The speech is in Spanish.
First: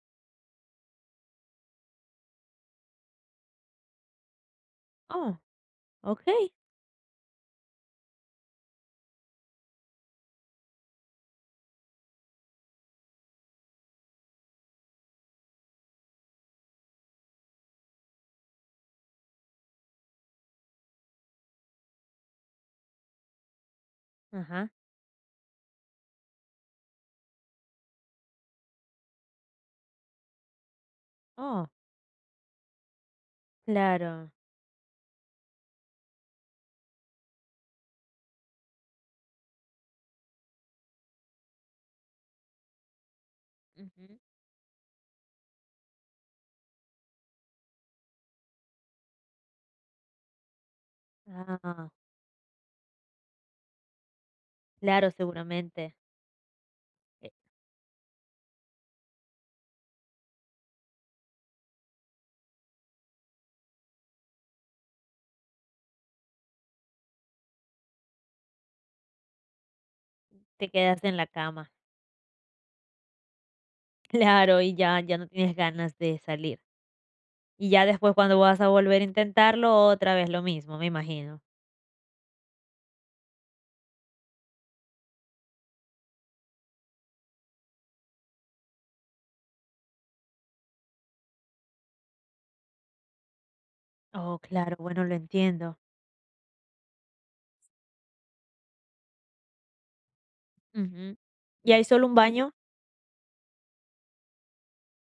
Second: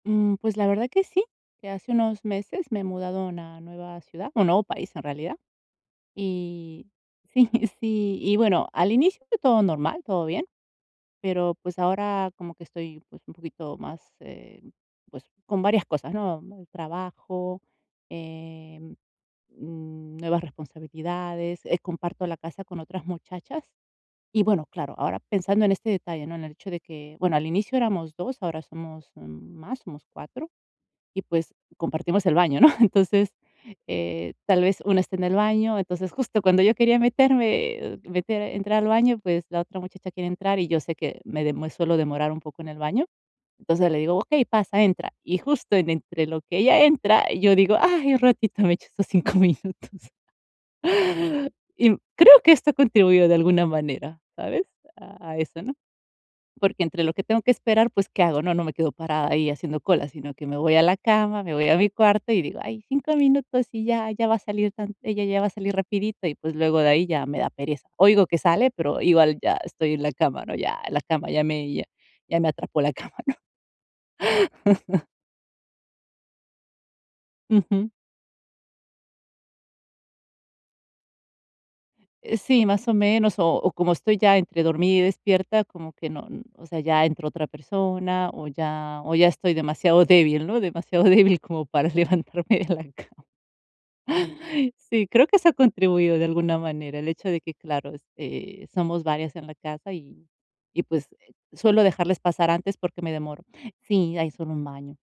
Mm, pues la verdad que sí, que hace unos meses me he mudado a una nueva ciudad, un nuevo país en realidad. Oh, okey. Y sí, sí, y bueno, al inicio fue todo normal, todo bien, pero, pues ahora como que estoy, pues, un poquito más, em, pues con varias cosas, ¿no? Muy trabajo, em, mm, nuevas responsabilidades, eh, comparto la casa con otras muchachas. Y bueno, Ajá. claro, ahora pensando en este detalle, ¿no?, en el hecho de que, bueno, al inicio éramos 2, ahora somos, mm, más, somos 4 y, pues, Oh. compartimos el baño, ¿no?, entonces, Claro. eh, tal vez una esté en el baño. Entonces, justo cuando yo quería meterme, eh, uh, meter entrar al baño, pues, la otra muchacha quiere entrar y yo sé que me dem me suelo demorar un poco en el baño. Entonces le Ujú. digo: "Okey, pasa, entra". Y justo en entre lo que ella entra, yo digo: "Ay, un ratito, me echo estos 5 minutos". Y Ah. creo que esto contribuyó de alguna manera, ¿sabes?, Claro, a eso, ¿no? seguramente. Porque entre lo que Eh. tengo que esperar, pues, ¿qué hago? ¿No? No me quedo parada ahí haciendo cola, sino que me voy a la cama, me voy a mi cuarto y digo: "Ay, 5 minutos y ya ya va a salir tan ella ya va a salir rapidito". Y, pues, luego de ahí ya me da pereza. Oigo que sale, pero igual ya estoy en la cama, ¿no? Te Ya, la quedaste en la cama, ya cama. me ya ya me atrapó la cama, ¿no? Claro, y ya ya no tienes ganas de salir. Y ya Ujú. después cuando vas a volver a intentarlo otra vez lo mismo, me imagino. Eh, sí, más o menos, o o como estoy ya entre dormida y despierta, como que no o sea, ya entró otra persona o ya o ya estoy demasiado débil, ¿no?, demasiado débil como para levantarme de la cama. Oh, claro, bueno, Sí, lo creo que eso ha entiendo. contribuido de alguna manera, el hecho de que, claro, este, somos varias en la casa y y, pues, Ujú. eh, ¿Y suelo hay solo un dejarles pasar baño? antes porque me demoro. Sí, hay solo un baño.